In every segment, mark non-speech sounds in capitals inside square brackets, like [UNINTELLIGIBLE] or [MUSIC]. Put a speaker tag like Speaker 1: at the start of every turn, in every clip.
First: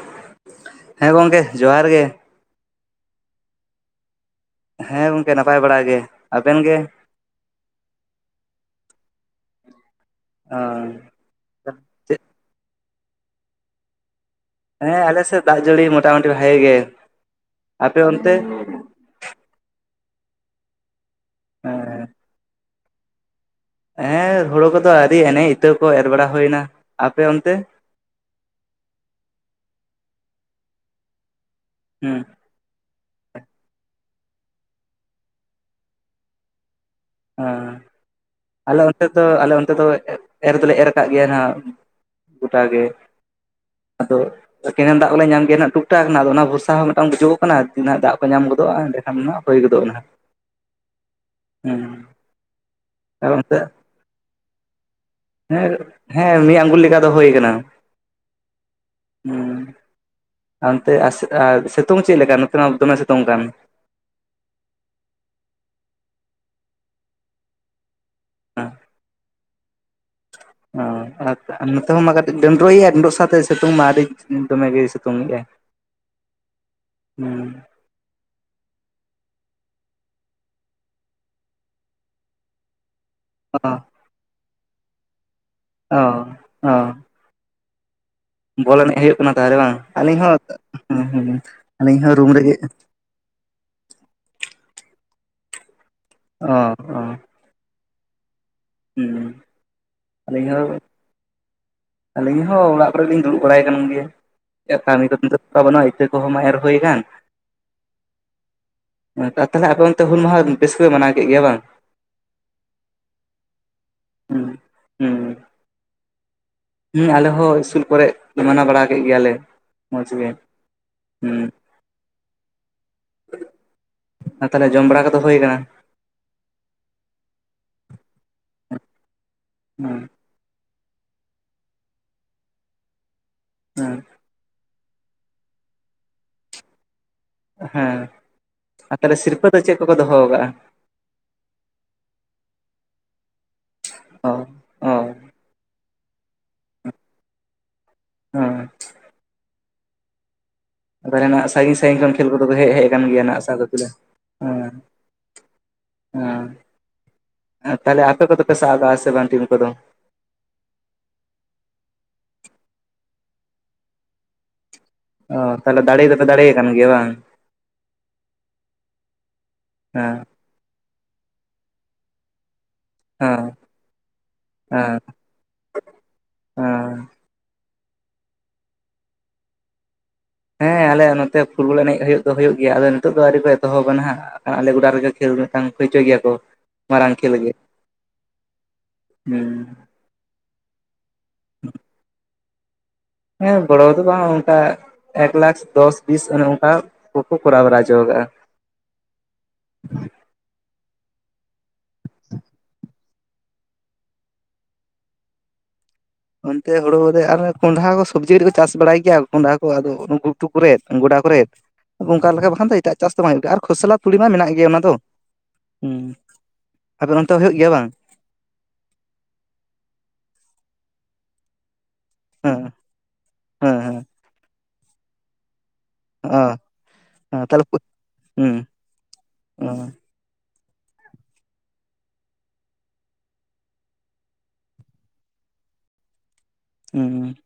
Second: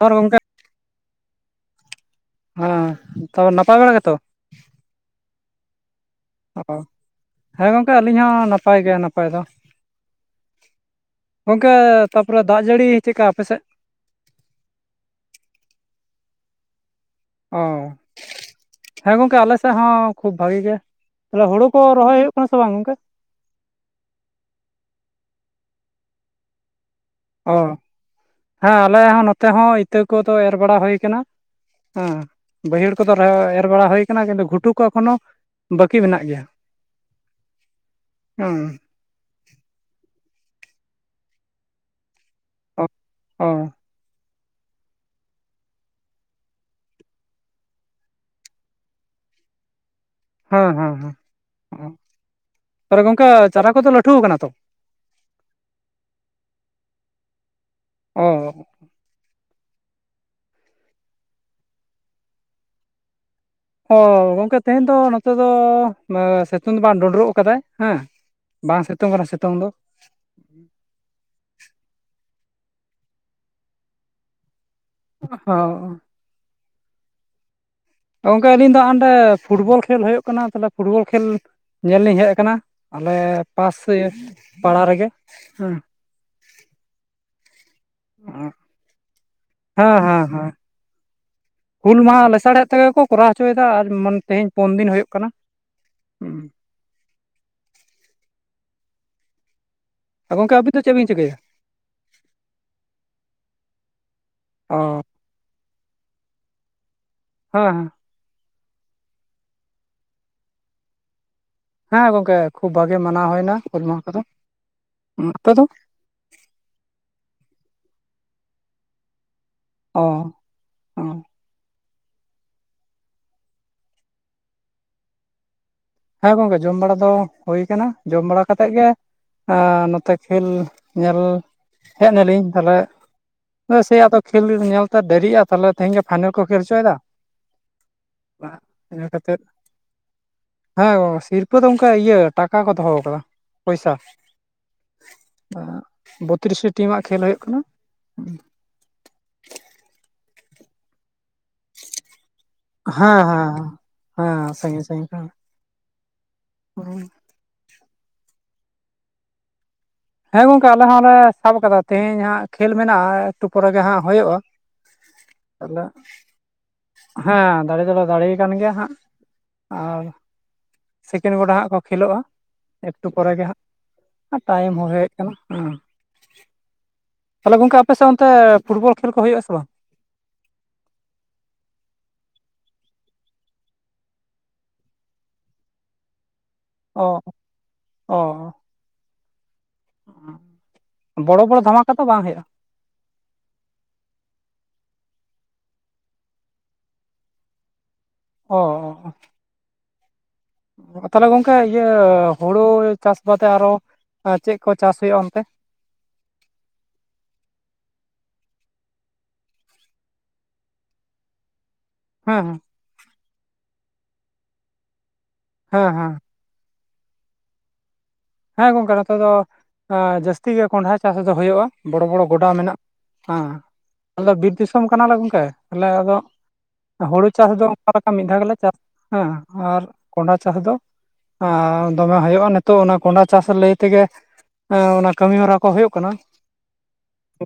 Speaker 1: [UNINTELLIGIBLE] ᱜᱚᱝᱠᱮ
Speaker 2: ᱦᱮᱸ ᱜᱚᱝᱠᱮ ᱡᱚᱦᱟᱨ ᱜᱮ
Speaker 1: ᱦᱮᱸ, ᱛᱚ ᱱᱟᱯᱟᱭ ᱵᱟᱲᱟ ᱜᱮᱛᱚ
Speaker 2: ᱦᱮᱸ ᱜᱚᱝᱠᱮ ᱱᱟᱯᱟᱭ ᱵᱟᱲᱟ ᱜᱮ ᱟᱵᱮᱱ
Speaker 1: ᱚ,
Speaker 2: ᱜᱮ
Speaker 1: ᱦᱮᱸ ᱜᱚᱝᱠᱮ ᱟᱹᱞᱤᱧ ᱦᱚᱸ ᱱᱟᱯᱟᱭ ᱜᱮ ᱱᱟᱯᱟᱭ ᱫᱚ
Speaker 2: ᱚ
Speaker 1: ᱜᱚᱝᱠᱮ
Speaker 2: ᱪᱮᱫ
Speaker 1: ᱛᱟᱯᱚᱨᱮ ᱫᱟᱜ ᱡᱟᱹᱲᱤ ᱪᱮᱫᱠᱟ ᱟᱯᱮ ᱥᱮᱜ?
Speaker 2: ᱦᱮᱸ ᱟᱞᱮ ᱥᱮᱜ ᱫᱟᱜ ᱡᱟᱹᱲᱤ ᱢᱚᱴᱟᱢᱩᱴᱤ ᱵᱷᱟᱜᱮ ᱜᱮ
Speaker 1: ᱚ
Speaker 2: ᱟᱯᱮ ᱚᱱᱛᱮ
Speaker 1: ᱦᱮᱸ ᱜᱚᱝᱠᱮ ᱟᱞᱮ ᱥᱮᱫ ᱦᱚᱸ ᱠᱷᱩᱵ ᱵᱷᱟᱜᱤ ᱜᱮ ᱛᱟᱦᱞᱮ ᱦᱳᱲᱳ ᱠᱚ ᱨᱚᱦᱚᱭ ᱦᱩᱭᱩᱜ [UNINTELLIGIBLE] ᱥᱮ ᱵᱟᱝ ᱜᱚᱝᱠᱮ
Speaker 2: ᱦᱮᱸ ᱦᱳᱲᱳ ᱠᱚᱫᱚ ᱟᱣᱨᱤ ᱮᱱᱮ ᱤᱛᱟᱹ ᱠᱚ ᱮᱨ ᱵᱟᱲᱟ ᱦᱳᱭ ᱱᱟ
Speaker 1: ᱚ ᱦᱮᱸ ᱟᱞᱮ ᱦᱚᱸ ᱱᱚᱛᱮ ᱦᱚᱸ ᱤᱛᱟᱹ ᱠᱚᱫᱚ ᱮᱨ ᱵᱟᱲᱟ ᱦᱳᱭ ᱠᱟᱱᱟ ᱦᱮᱸ
Speaker 2: ᱦᱩᱸ
Speaker 1: ᱵᱟᱹᱭᱦᱟᱹᱲ ᱠᱚᱫᱚ ᱮᱨ ᱵᱟᱲᱟ ᱦᱳᱭ ᱠᱟᱱᱟ ᱠᱤᱱᱛᱩ ᱜᱷᱩᱴᱩ ᱠᱚ ᱮᱠᱷᱚᱱᱳ ᱵᱟᱹᱠᱤ ᱢᱮᱱᱟᱜ ᱜᱮᱭᱟ
Speaker 2: ᱦᱮᱸ
Speaker 1: ᱦᱮᱸ
Speaker 2: ᱟᱞᱮ ᱚᱱᱛᱮ ᱫᱚ ᱟᱞᱮ ᱚᱱᱛᱮ ᱫᱚ ᱮᱨ ᱫᱚᱞᱮ ᱮᱨ ᱠᱟᱜ ᱜᱮᱭᱟ ᱦᱟᱸᱜ ᱜᱚᱴᱟ ᱜᱮ
Speaker 1: ᱚ ᱚ
Speaker 2: ᱟᱫᱚ ᱠᱮᱱᱮᱞ ᱫᱟᱜ ᱠᱚᱞᱮ ᱧᱟᱢ ᱜᱮᱭᱟ ᱱᱟᱜ ᱴᱩᱠ ᱴᱟᱠ ᱟᱫᱚ ᱚᱱᱟ ᱵᱷᱚᱨᱥᱟ ᱦᱚᱸ ᱢᱤᱫᱴᱟᱝ ᱵᱩᱡᱚᱠᱚᱜ ᱠᱟᱱᱟ ᱛᱤᱱᱟᱹᱜ ᱫᱟᱜ ᱠᱚ ᱧᱟᱢ ᱜᱚᱫᱚᱜᱼᱟ, ᱮᱸᱰᱮ ᱠᱷᱟᱱ ᱦᱳᱭ ᱜᱚᱫᱚᱜᱟ ᱱᱟᱦᱟᱜ
Speaker 1: ᱦᱮᱸ ᱦᱮᱸ ᱦᱮᱸ ᱛᱟᱦᱞᱮ ᱜᱚᱝᱠᱮ
Speaker 2: ᱟᱨ ᱚᱱᱛᱮ
Speaker 1: ᱪᱟᱨᱟ ᱠᱚᱫᱚ ᱞᱟᱹᱴᱷᱩ ᱠᱟᱱᱟ ᱛᱚ?
Speaker 2: ᱦᱮᱸ ᱦᱮᱸ ᱢᱤᱫ ᱟᱸᱜᱩᱞ ᱞᱮᱠᱟ ᱫᱚ ᱦᱳᱭ ᱠᱟᱱᱟ
Speaker 1: ᱚ
Speaker 2: ᱦᱩ ᱟᱨ ᱚᱱᱛᱮ ᱟᱨ ᱟᱨ ᱥᱤᱛᱩᱝ ᱪᱮᱫ ᱞᱮᱠᱟ? ᱱᱚᱛᱮ ᱢᱟ ᱫᱚᱢᱮ ᱥᱤᱛᱳᱝ ᱠᱟᱱ
Speaker 1: ᱚ ᱜᱚᱢᱠᱮ ᱛᱮᱦᱮᱧ ᱫᱚ ᱱᱚᱛᱮ ᱫᱚ ᱥᱤᱛᱳᱝ ᱫᱚ ᱵᱟᱝ ᱰᱳᱸᱰᱨᱳᱜ ᱠᱟᱫᱟᱭ ᱦᱮᱸ ᱵᱟᱝ ᱥᱤᱛᱳᱝ ᱠᱟᱱᱟ ᱥᱤᱛᱳᱝ ᱫᱚ
Speaker 2: ᱚ ᱟᱨ ᱱᱚᱛᱮ ᱦᱚᱸ ᱢᱟ ᱠᱟᱹᱴᱤᱡ ᱰᱳᱸᱰᱨᱳᱜ ᱮᱭᱟ ᱰᱳᱸᱰᱨᱳᱜ ᱥᱟᱶᱛᱮ ᱥᱤᱛᱳᱝ ᱢᱟ ᱟᱹᱰᱤ ᱫᱚᱢᱮ ᱜᱮ ᱥᱮᱼ ᱼᱛᱳᱝᱮᱜᱟ ᱦᱩᱸ
Speaker 1: ᱜᱚᱢᱠᱮ ᱟᱹᱞᱤᱧ ᱫᱚ ᱦᱟᱸᱜ ᱟᱱᱰᱮ ᱯᱷᱩᱴᱵᱚᱞ ᱠᱷᱮᱞ ᱦᱳᱭᱳᱜ ᱠᱟᱱᱟ, ᱛᱟᱦᱚᱞᱮ ᱯᱷᱩᱴᱵᱚᱞ ᱠᱷᱮᱞ ᱧᱮᱞ ᱞᱤᱧ ᱦᱮᱡ ᱠᱟᱱᱟ ᱟᱞᱮ ᱯᱟᱥ ᱯᱟᱲᱟ ᱨᱮᱜᱮ ᱦᱮᱸ
Speaker 2: ᱚᱻ ᱚ ᱵᱚᱞ ᱮᱱᱮᱡ ᱦᱳᱭᱳᱜ ᱠᱟᱱᱟ ᱛᱟᱦᱚᱞᱮ ᱵᱟᱝ
Speaker 1: ᱦᱮᱸ
Speaker 2: ᱟᱹᱞᱤᱧ
Speaker 1: ᱦᱮᱸ
Speaker 2: ᱦᱚᱸ
Speaker 1: ᱦᱮᱸ
Speaker 2: ᱦ ᱟᱹᱞᱤᱧ
Speaker 1: ᱦᱩᱞ
Speaker 2: ᱦᱚᱸ
Speaker 1: ᱢᱟᱦᱟ
Speaker 2: ᱨᱩᱢ ᱨᱮᱜᱮ
Speaker 1: ᱞᱮᱥᱟᱲᱦᱮᱫ ᱛᱮᱜᱮ ᱠᱚ ᱠᱚᱨᱟᱣ ᱦᱚᱪᱚᱭᱫᱟ ᱟᱨ ᱢᱟᱱ ᱛᱮᱦᱮᱧ ᱯᱳᱱ ᱫᱤᱱ ᱦᱳᱭᱳᱜ ᱠᱟᱱᱟ
Speaker 2: ᱚ ᱚ ᱦᱩᱸ
Speaker 1: ᱟᱨ
Speaker 2: ᱟᱹᱞᱤᱧ
Speaker 1: ᱜᱚᱢᱠᱮ
Speaker 2: ᱦᱚᱸ
Speaker 1: ᱟᱹᱵᱤᱱ ᱫᱚ ᱪᱮᱫ ᱵᱤᱱ ᱪᱤᱠᱟᱹᱭ ᱫᱟ?
Speaker 2: ᱟᱹᱞᱤᱧ ᱦᱚᱸ ᱚᱲᱟᱜ ᱠᱚᱨᱮ ᱜᱮᱞᱤᱧ ᱫᱩᱲᱩᱵ ᱵᱟᱲᱟᱭ ᱠᱟᱱ ᱜᱮᱭᱟ, ᱮ
Speaker 1: ᱚ
Speaker 2: ᱠᱟᱹᱢᱤ ᱠᱚ ᱱᱤᱛᱚᱜᱼᱼ ᱛᱚ ᱵᱟᱹᱱᱩᱜᱼᱟ ᱤᱛᱟᱹ ᱠᱚᱦᱚᱸ ᱢᱟᱭ ᱮᱨ ᱦᱳᱭ ᱟᱠᱟᱱ
Speaker 1: ᱦᱮᱸ ᱦᱮᱸ
Speaker 2: ᱛᱟᱦᱞᱮ ᱟᱯᱮ ᱚᱱᱛᱮ ᱦᱩᱞ ᱢᱟᱦᱟ ᱵᱮᱥ ᱜᱮᱯᱮ ᱢᱟᱱᱟᱣ ᱠᱮᱫ ᱜᱮᱭᱟ ᱵᱟᱝ?
Speaker 1: ᱦᱮᱸ ᱜᱚᱝᱠᱮ ᱠᱷᱩᱵ ᱵᱷᱟᱜᱮ ᱢᱟᱱᱟᱣ ᱦᱩᱭᱱᱟ ᱦᱩᱞ ᱢᱟᱦᱟ ᱠᱚᱫᱚ,
Speaker 2: ᱦᱩᱸ
Speaker 1: ᱟᱯᱮ ᱫᱚ?
Speaker 2: ᱦᱩᱸ ᱟᱞᱮ ᱦᱚᱸ ᱤᱥᱠᱩᱞ ᱠᱚᱨᱮᱜ ᱢᱟᱱᱟᱣ ᱵᱟᱲᱟ ᱠᱮᱫ ᱜᱮᱭᱟᱞᱮ ᱢᱚᱡᱽ
Speaker 1: ᱚ
Speaker 2: ᱜᱮ ᱦᱩᱸ ᱟᱨ ᱛᱟᱞᱦᱮ ᱡᱚᱢ ᱵᱟᱲᱟ ᱠᱚᱫᱚ ᱦᱩᱭ ᱠᱟᱱᱟ?
Speaker 1: ᱦᱮᱸ ᱜᱚᱝᱠᱮ ᱡᱚᱢ ᱵᱟᱲᱟ ᱫᱚ ᱦᱳᱭ ᱠᱟᱱᱟ, ᱡᱚᱢ ᱵᱟᱲᱟ ᱠᱟᱛᱮᱜ ᱜᱮ
Speaker 2: ᱦᱩᱸ
Speaker 1: ᱱᱚᱛᱮ ᱠᱷᱮᱞ ᱧᱮᱞ ᱦᱮᱡ ᱱᱟᱞᱤᱧ ᱛᱟᱦᱞᱮ
Speaker 2: ᱦᱩᱸ
Speaker 1: [UNINTELLIGIBLE] ᱟᱫᱚᱼᱼ ᱠᱷᱮᱞ ᱧᱮᱞᱛᱮ ᱫᱮᱨᱤᱜᱼᱟ ᱛᱟᱦᱞᱮ ᱛᱮᱦᱮᱧ ᱜᱮ ᱯᱷᱟᱭᱱᱮᱞ ᱠᱚ ᱠᱷᱮᱞ ᱦᱚᱪᱚᱭᱫᱟ
Speaker 2: ᱦᱮᱸ ᱟᱨ ᱛᱟᱞᱦᱮ ᱥᱤᱨᱯᱟᱹ ᱫᱚ ᱪᱮᱫ ᱠᱚ ᱠᱚ ᱫᱚᱦᱚᱣ ᱠᱟᱜᱼᱟ?
Speaker 1: ᱦᱮᱸ ᱚ ᱥᱤᱨᱯᱟᱹ ᱫᱚ ᱚᱱᱠᱟ ᱤᱭᱟᱹ ᱴᱟᱠᱟ ᱠᱚ ᱫᱚᱦᱚᱣ ᱠᱟᱫᱟ ᱯᱚᱭᱥᱟ
Speaker 2: ᱚ ᱚ
Speaker 1: ᱟᱸ ᱵᱚᱛᱨᱤᱥᱴᱤ ᱴᱤᱢᱟᱜ ᱠᱷᱮᱞ ᱦᱩᱭᱩᱜ ᱠᱟᱱᱟ
Speaker 2: ᱟᱪᱪᱷᱟ ᱛᱟᱞᱦᱮ ᱱᱟᱜ ᱥᱟᱹᱜᱤᱧ ᱥᱟᱹᱜᱤᱧ ᱠᱷᱚᱱ ᱠᱷᱮᱞ ᱠᱚᱫᱚ ᱠᱚ ᱦᱮᱜ ᱦᱮᱡ ᱠᱟᱱ
Speaker 1: ᱦᱮᱸ
Speaker 2: ᱜᱮᱭᱟ
Speaker 1: ᱦᱮᱸ
Speaker 2: ᱥᱟ ᱜᱟᱛᱤ ᱨᱮᱱ ᱩᱸ
Speaker 1: ᱦᱩᱸ
Speaker 2: ᱟ ᱛᱟᱦᱞᱮ ᱟᱯᱮ ᱠᱚᱫᱚ ᱯᱮ ᱥᱟᱵᱽᱠᱟᱜᱼᱟ ᱥᱮ ᱵᱟᱝ ᱴᱤᱢ ᱠᱚᱫᱚ
Speaker 1: ᱦᱮᱸ ᱜᱚᱝᱠᱮ ᱟᱞᱮ ᱦᱚᱸᱞᱮ ᱥᱟᱵ ᱠᱟᱫᱟ ᱛᱮᱦᱮᱧ ᱦᱟᱸᱜ ᱠᱷᱮᱞ ᱢᱮᱱᱟᱜᱼᱟ ᱮᱠᱴᱩ ᱯᱚᱨᱮ ᱜᱮ ᱦᱟᱸᱜ ᱦᱳᱭᱳᱜᱼᱟ᱾
Speaker 2: ᱚ ᱛᱟᱦᱚᱞᱮ
Speaker 1: ᱛᱟᱦᱞᱮ
Speaker 2: ᱫᱟᱲᱮ ᱫᱚᱯᱮ ᱫᱟᱲᱮ ᱟᱠᱟᱱ ᱜᱮᱭᱟ ᱵᱟᱝ?
Speaker 1: ᱦᱮᱸ ᱫᱟᱲᱮ ᱫᱚᱞᱮ ᱫᱟᱲᱮᱭ ᱠᱟᱱ ᱜᱮᱭᱟ ᱦᱟᱸᱜ ᱟᱨ
Speaker 2: ᱦᱮᱸ
Speaker 1: ᱥᱮᱠᱮᱱᱰ ᱜᱚᱰᱟ ᱦᱟᱸᱜ ᱠᱚ ᱠᱷᱮᱞᱳᱜᱼᱟ ᱮᱠᱴᱩ ᱯᱚᱨᱮ
Speaker 2: ᱦᱮᱸ
Speaker 1: ᱜᱮ ᱦᱟᱸᱜ ᱟᱨ ᱴᱟᱭᱤᱢᱼᱼ
Speaker 2: ᱦᱮᱸ
Speaker 1: ᱪᱮᱫ ᱠᱟᱱᱟ? ᱩᱸ
Speaker 2: ᱦᱮᱸ
Speaker 1: ᱛᱟᱞᱮ ᱜᱚᱢᱠᱮ ᱟᱯᱮᱥᱮᱫ ᱚᱱᱛᱮ ᱯᱷᱩᱴᱵᱚᱞ ᱠᱷᱮᱞ ᱠᱚ ᱦᱩᱭᱩᱜᱼᱟ ᱥᱮ ᱵᱟᱝ?
Speaker 2: ᱦᱮᱸ ᱟᱞᱮ ᱱᱚᱛᱮ ᱯᱷᱩᱴᱵᱚᱞ ᱮᱱᱮᱡ ᱦᱩᱭ ᱫᱚ ᱦᱩᱭᱩᱜ ᱜᱮᱭᱟ ᱟᱫᱚ ᱱᱤᱛᱳᱜ ᱫᱚ ᱟᱹᱣᱨᱤ ᱠᱚ ᱮᱛᱚᱦᱚᱵᱼᱟ ᱱᱟᱜ ᱟᱞᱮ ᱜᱚᱰᱟ ᱨᱮᱜᱮ ᱠᱷᱮᱞ ᱢᱤᱫᱴᱟᱝ ᱦᱳᱭ ᱦᱚᱪᱚᱭ ᱜᱮᱭᱟ ᱠᱚ
Speaker 1: ᱚ
Speaker 2: ᱢᱟᱨᱟᱝ ᱠᱷᱮᱞ ᱜᱮ
Speaker 1: ᱚ
Speaker 2: ᱦᱩᱸ
Speaker 1: ᱵᱚᱲᱚ ᱵᱚᱲᱚ ᱫᱷᱟᱢᱟᱠᱟ ᱛᱚ ᱵᱟᱝ ᱦᱩᱭᱩᱜᱼᱟ
Speaker 2: ᱦᱮᱸ ᱵᱚᱲᱚ ᱫᱚ ᱵᱟᱝ ᱚᱱᱠᱟ ᱮᱠ ᱞᱟᱠᱷ ᱫᱚᱥ ᱵᱤᱥ ᱚᱱᱮ ᱚᱱᱠᱟ ᱠᱚ ᱠᱚ ᱠᱚᱨᱟᱣ ᱵᱟᱲᱟ ᱪᱚ ᱠᱟᱜᱼᱟ᱾
Speaker 1: ᱚ ᱚ ᱛᱟᱞᱮ ᱜᱚᱝᱠᱮ ᱤᱭᱟᱹ ᱦᱩᱲᱩ ᱪᱟᱥ ᱵᱟᱫᱮ ᱟᱨᱚ ᱟᱸ ᱪᱮᱫ ᱠᱚ ᱪᱟᱥ ᱦᱩᱭᱩᱜᱼᱟ ᱚᱱᱛᱮ
Speaker 2: ᱚᱱᱛᱮ ᱦᱩᱲᱩ ᱵᱟᱫᱮ ᱟᱨ ᱦᱚᱸ ᱠᱚᱸᱰᱷᱟ ᱠᱚ ᱥᱚᱵᱽᱡᱤ ᱨᱮ ᱦᱚᱸ ᱪᱟᱥ ᱵᱟᱲᱟᱭ ᱜᱮᱭᱟ ᱠᱚᱸᱰᱷᱟ ᱠᱚ ᱟᱫᱚ ᱩᱴ ᱜᱷᱩᱴᱩ ᱠᱚᱨᱮ ᱜᱚᱰᱟ ᱠᱚᱨᱮ ᱚᱱᱠᱟ
Speaker 1: ᱦᱮᱸ
Speaker 2: ᱞᱮᱠᱟ
Speaker 1: ᱦᱮᱸ
Speaker 2: ᱵᱟᱠᱷᱟᱱ ᱫᱚ ᱮᱴᱟᱜ ᱪᱟᱥ ᱫᱚ ᱵᱟᱝ ᱦᱩᱭᱩᱜ ᱜᱮᱭᱟ ᱟᱨ ᱠᱷᱚᱥᱞᱟ ᱛᱩᱲᱤ ᱢᱟ ᱢᱮᱱᱟᱜ ᱜᱮ ᱚᱱᱟ ᱫᱚ
Speaker 1: ᱦᱮᱸ
Speaker 2: ᱦᱩᱸ
Speaker 1: ᱦᱮᱸ
Speaker 2: ᱟᱫᱚ ᱚᱱᱛᱮ ᱦᱩᱭᱩᱜ ᱜᱮᱭᱟ ᱵᱟᱝ
Speaker 1: ᱦᱮᱸ ᱜᱚᱝᱠᱮ ᱱᱚᱛᱮ ᱫᱚ ᱟᱸ ᱡᱟᱹᱥᱛᱤ ᱜᱮ ᱠᱚᱸᱰᱦᱟ ᱪᱟᱥ ᱫᱚ ᱦᱳᱭᱳᱜᱼᱟ ᱵᱚᱲᱚ ᱵᱚᱲᱚ ᱜᱚᱰᱟ
Speaker 2: ᱦᱮᱸ
Speaker 1: ᱢᱮᱱᱟᱜᱼᱟ
Speaker 2: ᱦᱮᱸ ᱦᱮᱸ
Speaker 1: ᱟᱞᱮ ᱫᱚ ᱵᱤᱨ ᱫᱤᱥᱚᱢ ᱠᱟᱱᱟᱞᱮ ᱜᱚᱝᱠᱮ᱾ ᱛᱟᱞᱮ ᱟᱫᱚ ᱦᱳᱲᱳ
Speaker 2: ᱚ
Speaker 1: ᱪᱟᱥ
Speaker 2: ᱛᱟᱦᱚᱞᱮ
Speaker 1: ᱫᱚ ᱚᱱᱠᱟ ᱞᱮᱠᱟ ᱢᱤᱫ ᱫᱷᱟᱣ ᱜᱮᱞᱮ
Speaker 2: ᱦᱩᱸ
Speaker 1: ᱪᱟᱥ ᱟ ᱦᱟᱸᱜ ᱟᱨ ᱠᱚᱸᱰᱷᱟ ᱪᱟᱥ ᱫᱚ ᱟᱸ ᱫᱚᱢᱮ ᱦᱩᱭᱩᱜᱼᱟ ᱱᱤᱛᱚᱜ ᱚᱱᱟ ᱠᱚᱸᱰᱷᱟ ᱪᱟᱥ ᱞᱟᱹᱭ ᱛᱮᱜᱮ ᱟᱸ ᱚᱱᱟ ᱠᱟᱹᱢᱤ ᱦᱚᱨᱟ ᱠᱚ ᱦᱩᱭᱩᱜ ᱠᱟᱱᱟ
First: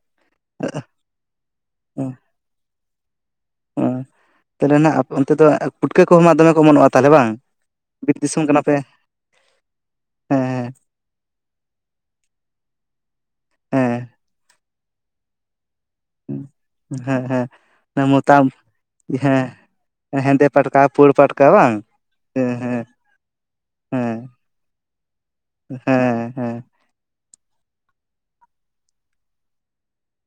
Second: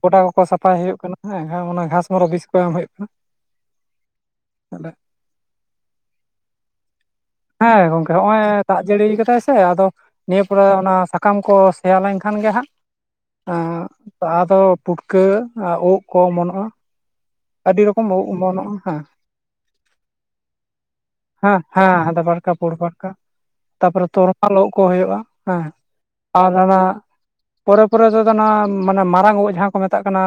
Speaker 1: ᱜᱚᱰᱟ ᱠᱚᱠᱚ ᱥᱟᱯᱷᱟᱭ ᱦᱩᱭᱩᱜ ᱠᱟᱱᱟ ᱦᱮᱸ ᱟᱨ ᱚᱱᱟ ᱜᱷᱟᱥᱢᱚᱨᱚ ᱵᱤᱥ ᱠᱚ ᱮᱢ ᱦᱩᱭᱩᱜ ᱠᱟᱱᱟ
Speaker 2: ᱚ ᱛᱟᱞᱦᱮ ᱱᱟᱜ ᱟᱯᱮ ᱚᱱᱛᱮ ᱫᱚ ᱯᱩᱴᱠᱟᱹ ᱠᱚ ᱢᱟ ᱫᱚᱢᱮ ᱠᱚ ᱚᱢᱚᱱᱚᱜᱼᱟ ᱛᱟᱞᱦᱮ ᱵᱟᱝ᱾
Speaker 1: ᱦᱮᱸ ᱜᱚᱝᱠᱮ
Speaker 2: ᱵᱤᱨ
Speaker 1: ᱦᱚᱜ ᱼᱚᱭ
Speaker 2: ᱫᱤᱥᱚᱢ ᱠᱟᱱᱟ ᱯᱮ
Speaker 1: ᱫᱟᱜ ᱡᱟᱹᱲᱤᱭ ᱠᱟᱫᱟᱭ ᱥᱮ ᱦᱮ ᱟᱫᱚ ᱱᱤᱭᱟᱹ ᱯᱚᱨᱮ
Speaker 2: ᱦᱮᱸ
Speaker 1: ᱚᱱᱟ ᱥᱟᱠᱟᱢ ᱠᱚ ᱥᱮᱭᱟ ᱞᱮᱱᱠᱷᱟᱱ ᱜᱮ ᱦᱟᱸᱜ ᱟᱸ
Speaker 2: ᱦᱮᱸ
Speaker 1: ᱞᱟᱦᱟ ᱫᱚ ᱯᱩᱴᱠᱟᱹ ᱩᱫ ᱠᱚ
Speaker 2: ᱦᱮᱸ
Speaker 1: ᱚᱢᱚᱱᱚᱜᱼᱟ
Speaker 2: ᱦᱮᱸ ᱦᱮᱸ
Speaker 1: ᱟᱹᱰᱤ
Speaker 2: ᱦᱮᱸ
Speaker 1: ᱨᱚᱠᱚᱢ ᱩᱸ
Speaker 2: ᱢᱚᱛᱟᱢ
Speaker 1: ᱚᱢᱚᱱᱚᱜᱼᱟ ᱦᱮᱸ
Speaker 2: ᱦᱮᱸᱫᱮ ᱯᱟᱴᱠᱟ ᱯᱩᱲ ᱯᱟᱴᱠᱟ ᱵᱟᱝ ᱦᱮᱸ
Speaker 1: ᱟᱨᱠᱟ ᱯᱩᱲ
Speaker 2: ᱦᱮᱸ
Speaker 1: ᱯᱟᱴᱠᱟ ᱛᱟᱯᱚᱨᱮ
Speaker 2: ᱦᱮᱸ
Speaker 1: ᱛᱚᱨᱚᱢᱟᱞ ᱳᱫ ᱠᱚ ᱦᱳᱭᱳᱜᱼᱟ ᱦᱮ
Speaker 2: ᱦᱮᱸ ᱦᱮᱸ ᱦᱮᱸ
Speaker 1: ᱯᱚᱨᱮ ᱯᱚᱨᱮ ᱛᱮᱫᱚ ᱱᱟ ᱢᱟᱱᱮ ᱢᱟᱨᱟᱝ ᱳᱜ ᱡᱟᱦᱟᱸ ᱠᱚ ᱢᱮᱛᱟᱜ ᱠᱟᱱᱟ᱾